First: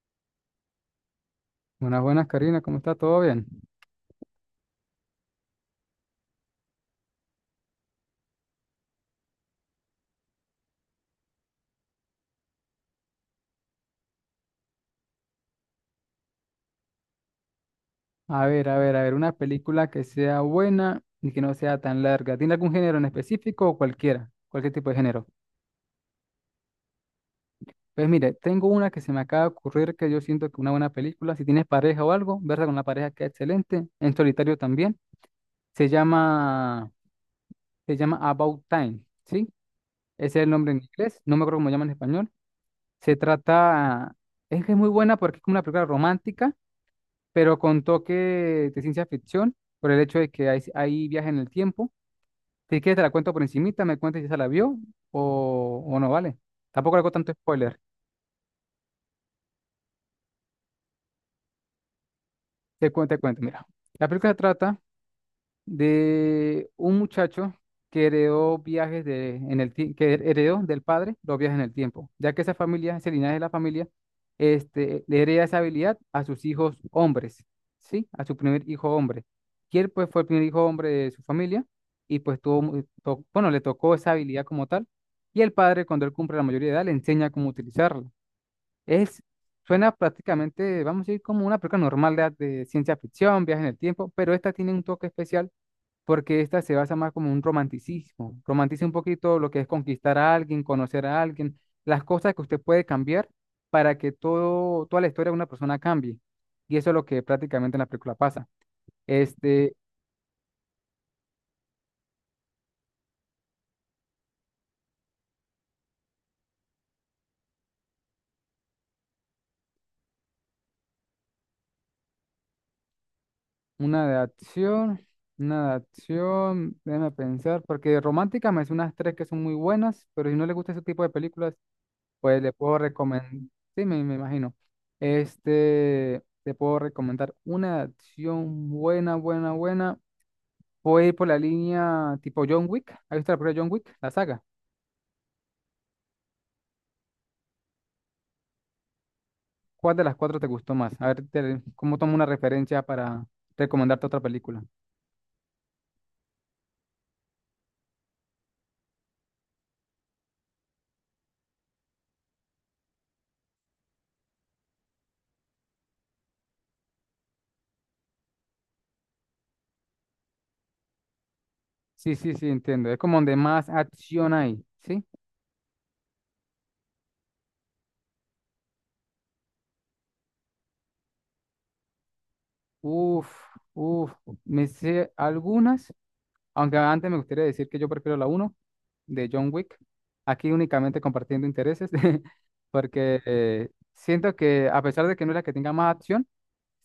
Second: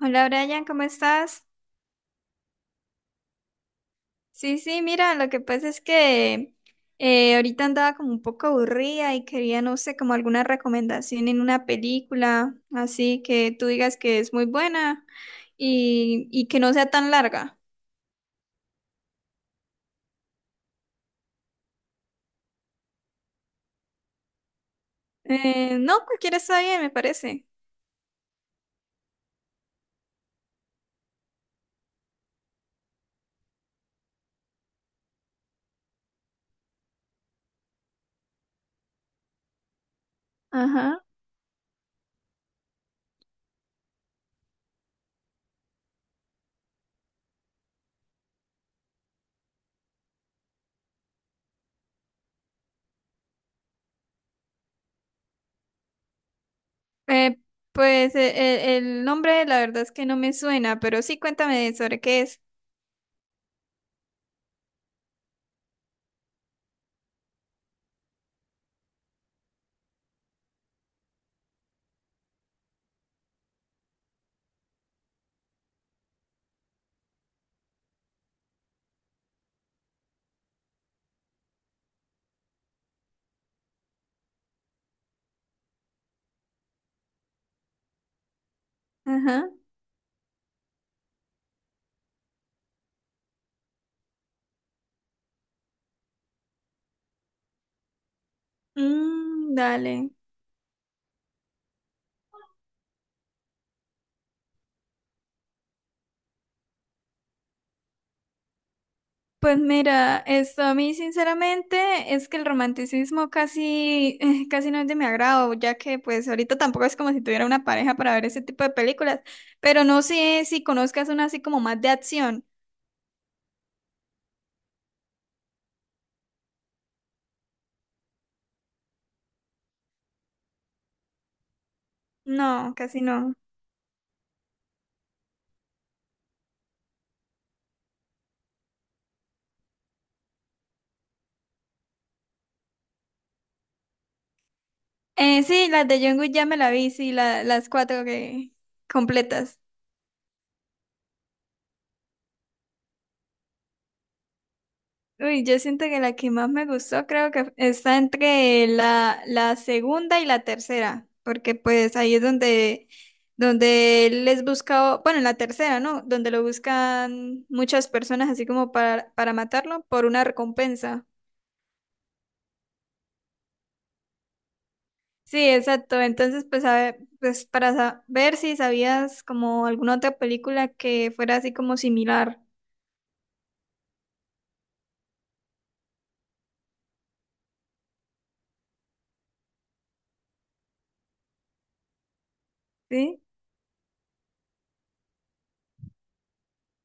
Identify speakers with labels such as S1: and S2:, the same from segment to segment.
S1: Hola Brian, ¿cómo estás?
S2: Buenas, buenas, Karina, ¿cómo está? ¿Todo bien?
S1: Sí, sí, mira, lo que pasa es que ahorita andaba como un poco aburrida y quería, no sé, como alguna recomendación en una película, así que tú digas que es muy buena y que no sea tan larga.
S2: A ver, a ver, a ver, una película que sea buena y que no sea tan larga. ¿Tiene algún género en específico o cualquiera? Cualquier tipo de género.
S1: No, cualquiera está bien, me parece.
S2: Pues mire, tengo una que se me acaba de ocurrir que yo siento que una buena película, si tienes pareja o algo, verla con la pareja queda excelente, en solitario también. Se llama, se llama About Time, ¿sí? Ese es el nombre en
S1: Ajá.
S2: inglés, no me acuerdo cómo llama en español. Se trata, es que es muy buena porque es como una película romántica pero con toque de ciencia ficción, por el hecho de que hay viaje en el tiempo. Si quieres, te la cuento por encimita, me cuentas si esa la vio o no, ¿vale? Tampoco le hago tanto
S1: Eh,
S2: spoiler.
S1: pues eh, el nombre la verdad es que no me suena, pero sí cuéntame sobre qué es.
S2: Te cuento, mira. La película se trata de un muchacho que heredó viajes de, en el, tie- que heredó del padre los viajes en el tiempo, ya que esa familia, ese linaje de la familia, este, le hereda esa habilidad a sus hijos hombres, ¿sí? A su primer hijo hombre. Y él, pues, fue el primer hijo hombre de su familia y, pues, bueno, le tocó esa habilidad como tal. Y el padre, cuando él cumple la mayoría de edad, le enseña cómo utilizarla. Es,
S1: Ajá.
S2: Suena prácticamente, vamos a decir, como una película normal de ciencia ficción, viaje en el tiempo, pero esta tiene un toque especial porque esta se basa más como un romanticismo. Romantiza un poquito lo
S1: Mm,
S2: que es
S1: dale.
S2: conquistar a alguien, conocer a alguien, las cosas que usted puede cambiar para que todo, toda la historia de una persona cambie. Y eso es lo que prácticamente en la película pasa.
S1: Pues
S2: Este,
S1: mira, esto a mí sinceramente es que el romanticismo casi, casi no es de mi agrado, ya que pues ahorita tampoco es como si tuviera una pareja para ver ese tipo de películas, pero no sé si conozcas una así como más de acción.
S2: una de acción, una de acción, déjame pensar, porque romántica me hace unas tres que son muy buenas, pero si no le gusta ese tipo de películas, pues le
S1: No,
S2: puedo
S1: casi
S2: recomendar,
S1: no.
S2: sí, me imagino. Este, te puedo recomendar una de acción buena, buena, buena. Voy a ir por la línea tipo John Wick. ¿Has visto la primera John Wick? La saga.
S1: Sí, las de John Wick ya me la vi, sí, las cuatro que completas.
S2: ¿Cuál de las cuatro te gustó más? A ver, cómo tomo una referencia para recomendarte otra película.
S1: Uy, yo siento que la que más me gustó creo que está entre la segunda y la tercera, porque pues ahí es donde, donde él les busca, bueno, en la tercera, ¿no? Donde lo buscan muchas personas así como para matarlo por una recompensa.
S2: Sí, sí, sí, entiendo. Es como donde más acción hay, ¿sí?
S1: Sí, exacto. Entonces, pues, a ver, pues para ver si sabías como alguna otra película que fuera así como similar,
S2: Uf, uf. Me sé algunas, aunque antes me gustaría decir que yo prefiero la uno de John Wick. Aquí únicamente compartiendo intereses, porque
S1: ¿sí?
S2: siento que a pesar de que no es la que tenga más acción,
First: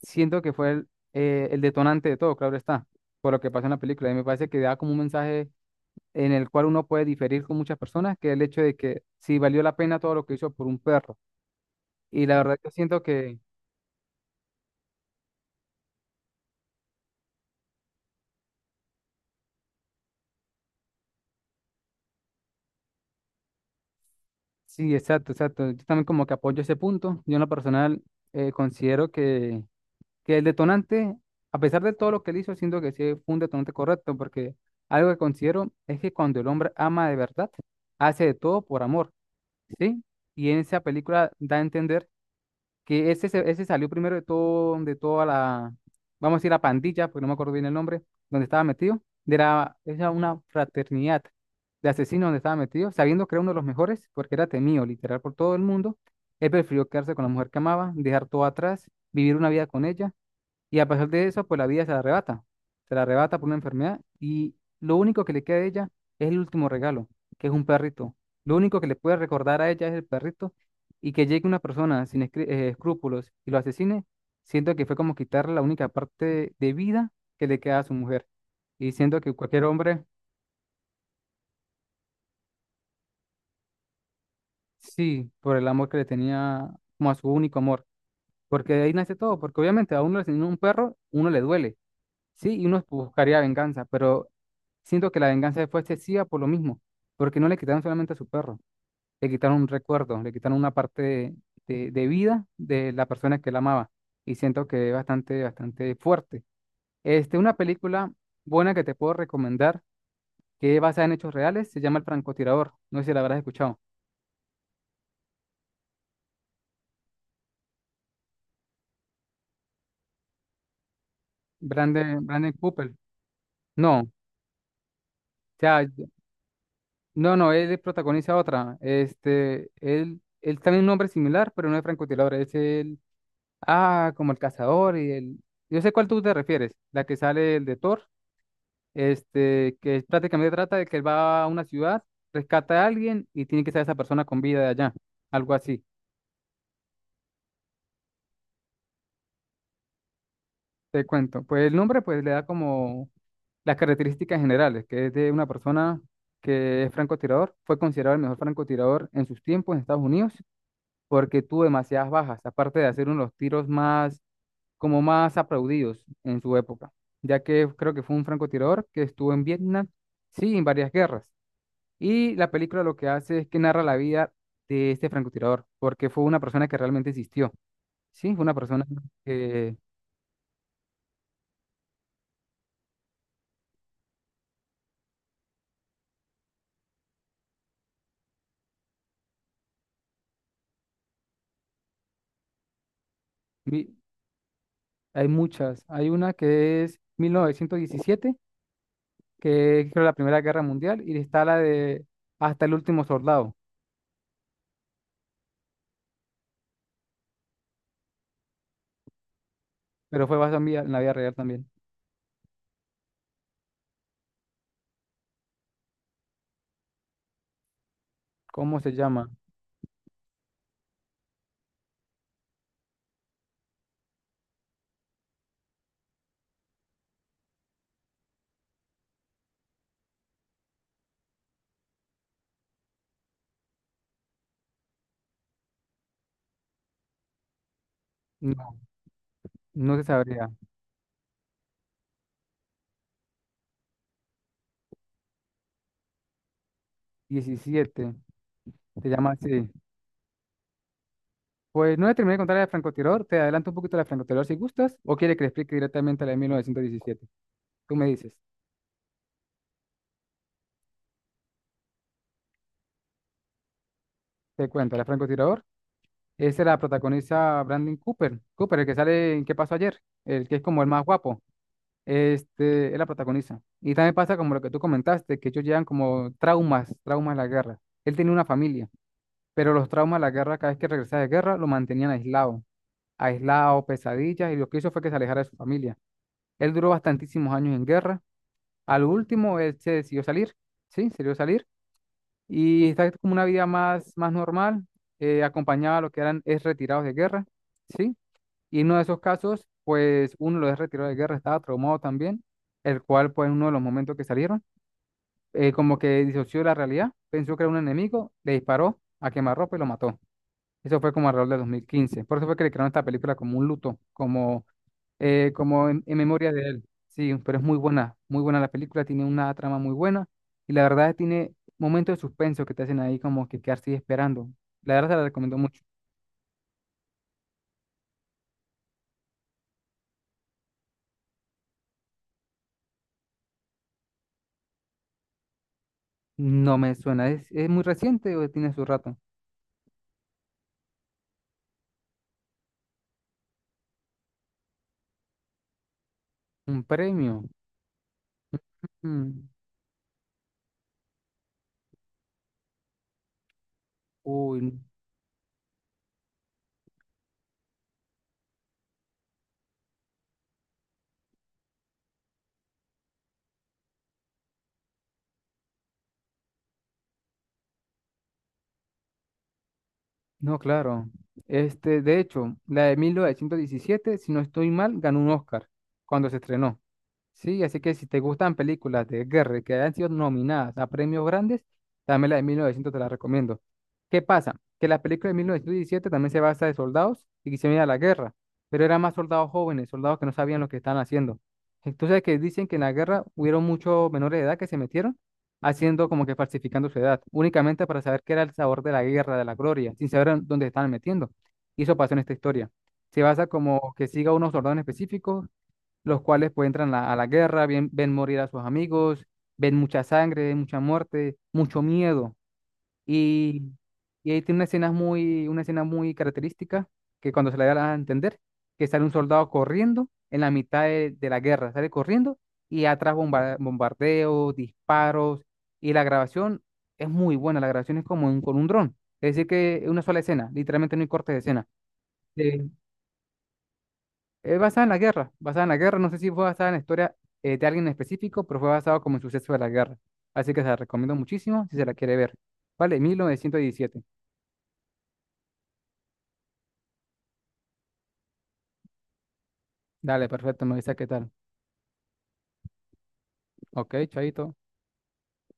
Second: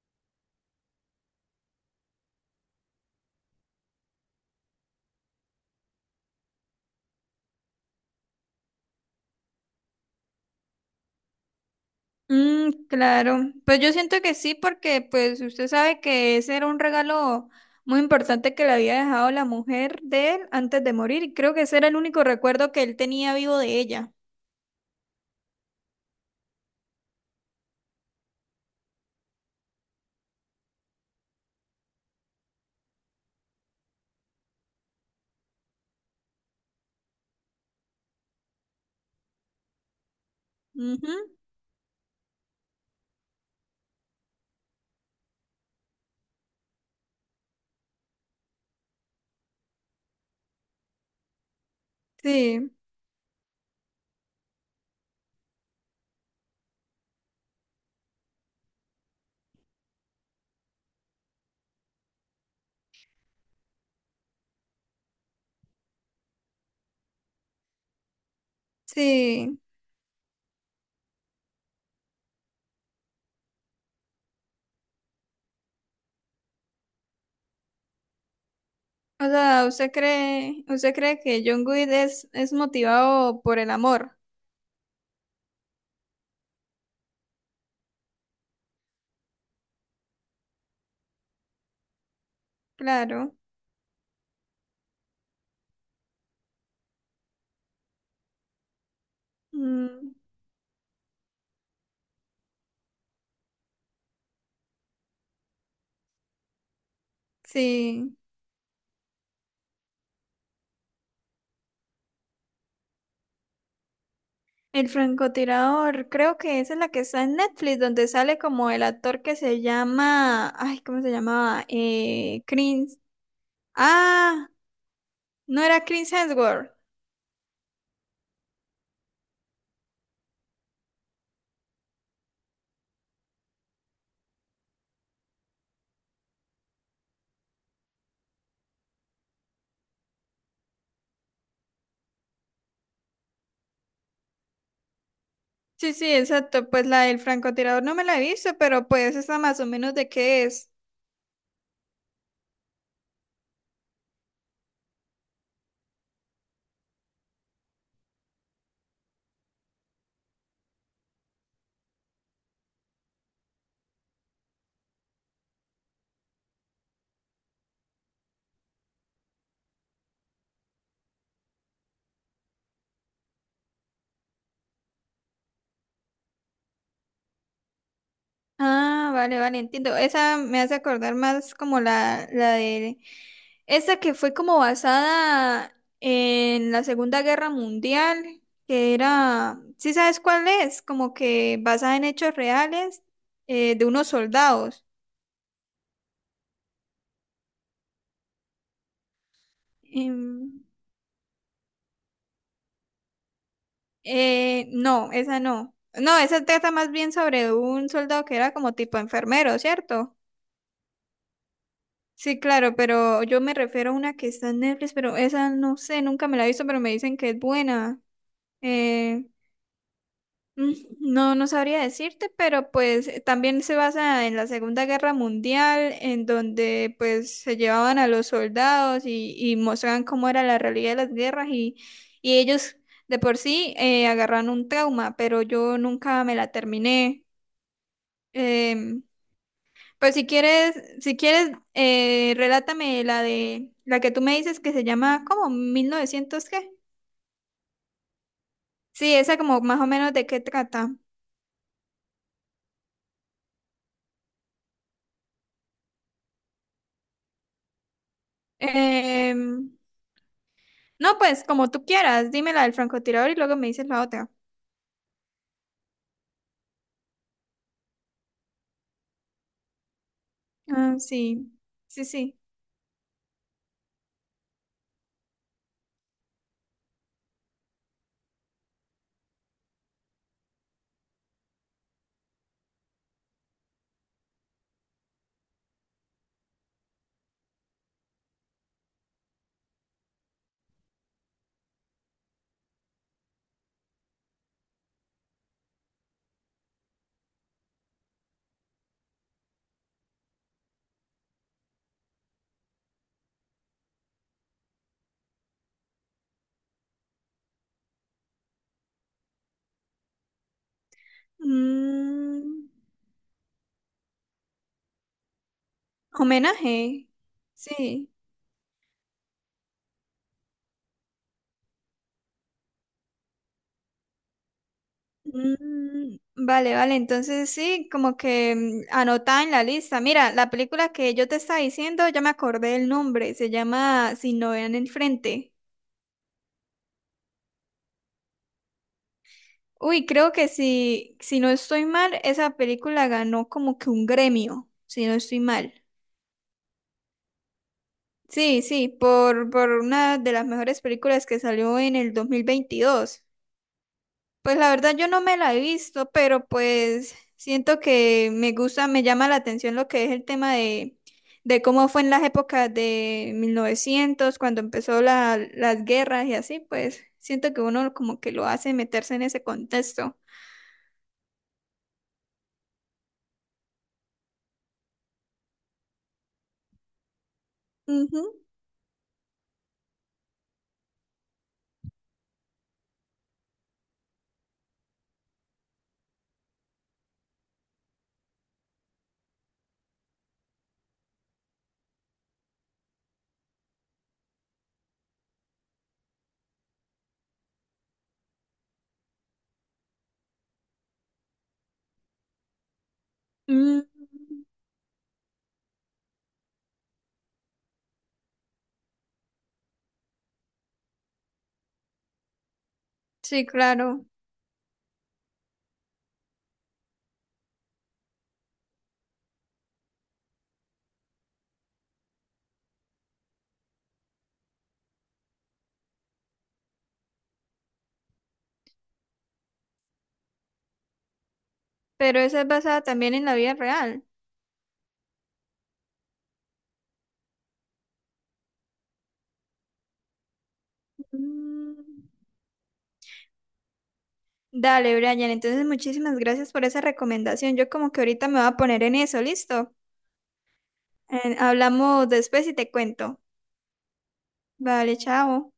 S2: siento que fue el detonante de todo, claro está, por lo que pasa en la película. Y me parece que da como un mensaje en el cual uno puede diferir con muchas personas, que el hecho de que si valió la pena todo lo que hizo por un perro. Y la verdad yo
S1: Mm,
S2: siento que
S1: claro, pues yo siento que sí, porque pues usted sabe que ese era un regalo muy importante que le había dejado la mujer de él antes de morir, y creo que ese era el único recuerdo que él tenía vivo de ella.
S2: sí, exacto, exacto. Yo también como que apoyo ese punto. Yo en lo personal considero que el detonante, a pesar de todo lo que él hizo, siento que sí fue un detonante correcto, porque algo que considero es que cuando el hombre ama de verdad, hace de todo por amor, ¿sí? Y en esa
S1: Ujú,
S2: película da a entender que ese salió primero de todo, de toda la, vamos a decir la pandilla, porque no me acuerdo bien el nombre, donde estaba metido, de la, era una fraternidad de asesinos donde estaba
S1: sí,
S2: metido, sabiendo que era uno de los mejores, porque era temido literal por todo el mundo, él prefirió quedarse con la mujer que amaba, dejar todo atrás, vivir una vida con ella y a pesar de eso, pues la vida se la arrebata. Se la arrebata por una enfermedad y lo único que le queda a ella es el último regalo, que es un perrito. Lo único que le puede
S1: sí.
S2: recordar a ella es el perrito y que llegue una persona sin escrúpulos y lo asesine, siento que fue como quitarle la única parte de vida que le queda a su mujer. Y siento
S1: O
S2: que cualquier
S1: sea,
S2: hombre,
S1: usted cree que John Good es motivado por el amor?
S2: sí, por el amor que le tenía como a su único amor, porque de ahí nace todo, porque obviamente a uno le asesina un perro, uno le duele. Sí, y uno
S1: Claro.
S2: buscaría venganza, pero siento que la venganza fue excesiva por lo mismo, porque no le quitaron solamente a su perro, le quitaron un
S1: Mm,
S2: recuerdo, le quitaron una parte de, de vida de la persona que la amaba, y siento que es bastante, bastante fuerte. Este, una película
S1: sí.
S2: buena que te puedo recomendar, que es basada en hechos reales, se llama El francotirador, no sé si la habrás escuchado.
S1: El francotirador, creo que esa es la que está en Netflix, donde sale como el actor que se llama, ay, ¿cómo se llamaba?
S2: Brandon, Brandon Cooper.
S1: Chris,
S2: No, o
S1: ah, no
S2: sea,
S1: era Chris Hemsworth.
S2: no, no, él protagoniza otra. Este, él también es un nombre similar, pero no es francotirador, es el. Ah, como el cazador y el. Yo sé cuál tú te refieres, la que sale el de Thor, este, que prácticamente trata de que él va a una ciudad, rescata a alguien y tiene que estar esa persona con vida de allá, algo así,
S1: Sí, sí, exacto, pues la del francotirador no me la he visto, pero pues esa más o menos de qué es.
S2: te cuento. Pues el nombre pues le da como las características generales, que es de una persona que es francotirador, fue considerado el mejor francotirador en sus tiempos en Estados Unidos porque tuvo demasiadas bajas, aparte de hacer uno de los tiros más como más aplaudidos en su época, ya que creo que fue un francotirador que estuvo en Vietnam, sí, en varias guerras. Y la película lo que hace es que narra la vida de este francotirador, porque fue una persona que realmente existió, sí, fue una persona
S1: Ah, vale, vale,
S2: que
S1: entiendo. Esa me hace acordar más como la de... Esa que fue como basada en la Segunda Guerra Mundial, que era... ¿Sí sabes cuál es? Como que basada en hechos reales, de
S2: vi-
S1: unos soldados.
S2: hay muchas, hay una que es 1917, que es creo, la Primera
S1: Em,
S2: Guerra Mundial, y está la de Hasta el último soldado,
S1: no, esa no. No, esa trata más bien sobre un soldado que era como tipo enfermero, ¿cierto?
S2: pero fue basada en en la vida real también.
S1: Sí, claro, pero yo me refiero a una que está en Netflix, pero esa no sé, nunca me la he visto, pero me dicen que es buena.
S2: ¿Cómo se
S1: Eh,
S2: llama?
S1: mm, no, no sabría decirte, pero pues también se basa en la Segunda Guerra Mundial, en donde pues se llevaban a los soldados y mostraban cómo era la realidad de las guerras y ellos de por sí agarran un trauma, pero yo nunca me la terminé.
S2: No,
S1: Em,
S2: no se
S1: pues si
S2: sabría.
S1: quieres, si quieres, relátame la de la que tú me dices que se llama como 1900 qué.
S2: 17, se
S1: Sí,
S2: llama
S1: esa como
S2: así.
S1: más o menos de qué trata.
S2: Pues no le terminé de contar la de francotirador, te adelanto un poquito la de francotirador si gustas, o quiere que le explique directamente la de 1917. Tú me dices,
S1: Em, No, pues como tú quieras, dime la del francotirador y luego me dices la otra.
S2: te cuento, la de francotirador, esa la protagoniza Brandon Cooper, Cooper, el que sale en ¿Qué pasó ayer? El que es como el
S1: Ah,
S2: más guapo,
S1: sí, sí, sí.
S2: este, él la protagoniza. Y también pasa como lo que tú comentaste, que ellos llevan como traumas, traumas de la guerra. Él tenía una familia, pero los traumas de la guerra, cada vez que regresaba de guerra, lo mantenían aislado, aislado, pesadillas, y lo que hizo fue que se alejara de su familia. Él duró bastantísimos años en guerra. Al último, él se decidió salir, sí, se decidió salir y está como una vida más, más normal, acompañaba a lo que eran ex retirados de guerra, sí, y en uno de esos casos, pues uno de los ex retirados de guerra estaba traumado también, el cual, pues, en uno de los momentos que salieron, como que disoció de la realidad, pensó que era un enemigo, le disparó a quemarropa y lo mató. Eso fue como alrededor de 2015. Por eso fue que
S1: Mm,
S2: le crearon esta película como un luto, como como en memoria de él.
S1: homenaje,
S2: Sí, pero es
S1: sí.
S2: muy buena la película, tiene una trama muy buena y la verdad tiene momentos de suspenso que te hacen ahí como que quedarse ahí esperando. La verdad te la recomiendo mucho.
S1: Mm, vale, vale, entonces sí, como que mm, anota en la lista. Mira, la película que yo te estaba diciendo, ya me acordé el nombre, se llama Si no vean el frente.
S2: No me suena, es muy reciente o tiene su rato?
S1: Uy, creo que si, si no estoy mal, esa película ganó como que un gremio, si no estoy mal.
S2: Un premio.
S1: Sí, sí,
S2: Mm,
S1: por una de las mejores películas que salió en el 2022. Pues
S2: uy,
S1: la verdad yo no me la he visto, pero pues siento que me gusta, me llama la atención lo que es el tema de cómo fue en las épocas de 1900 cuando empezó la, las guerras y así, pues siento que uno como que lo hace meterse en ese contexto.
S2: no, claro. Este, de hecho, la de 1917 si no estoy mal, ganó un Oscar cuando se estrenó. Sí, así que si te
S1: Ujú.
S2: gustan películas de guerra que hayan sido nominadas a premios grandes, también la de 1900 te la recomiendo. ¿Qué pasa? Que la película de 1917 también se basa de soldados y que se viene la guerra, pero eran más soldados jóvenes, soldados que no sabían lo que estaban haciendo. Entonces, que dicen que en la guerra hubieron muchos menores de edad que se metieron haciendo como que falsificando su edad, únicamente para saber qué era el sabor de la guerra, de la gloria, sin saber en dónde estaban metiendo. Y eso pasó en esta historia. Se basa
S1: Mm,
S2: como que siga a unos soldados en específico los cuales pues entran a la guerra, ven morir a sus amigos, ven mucha sangre, mucha muerte, mucho miedo.
S1: sí,
S2: Y,
S1: claro,
S2: y ahí tiene una escena muy característica que cuando se la da a entender, que sale un soldado corriendo en la mitad de la guerra, sale corriendo y atrás bombardeos, disparos y la grabación es muy buena, la grabación es como con un dron, es decir que es una sola escena, literalmente no hay cortes de escena.
S1: pero esa es
S2: Sí.
S1: basada también en la vida real.
S2: Es basada en la guerra, basada en la guerra, no sé si fue basada en la historia de alguien en específico, pero fue basado como en suceso de la guerra. Así que se la recomiendo muchísimo si se la
S1: Mm.
S2: quiere ver. Vale, 1917.
S1: Dale, Brian. Entonces, muchísimas gracias por esa recomendación. Yo como que ahorita me voy a poner en eso, ¿listo?
S2: Dale, perfecto, me avisa qué tal.
S1: Hablamos después y te cuento.
S2: Ok, chaito.
S1: Vale, chao.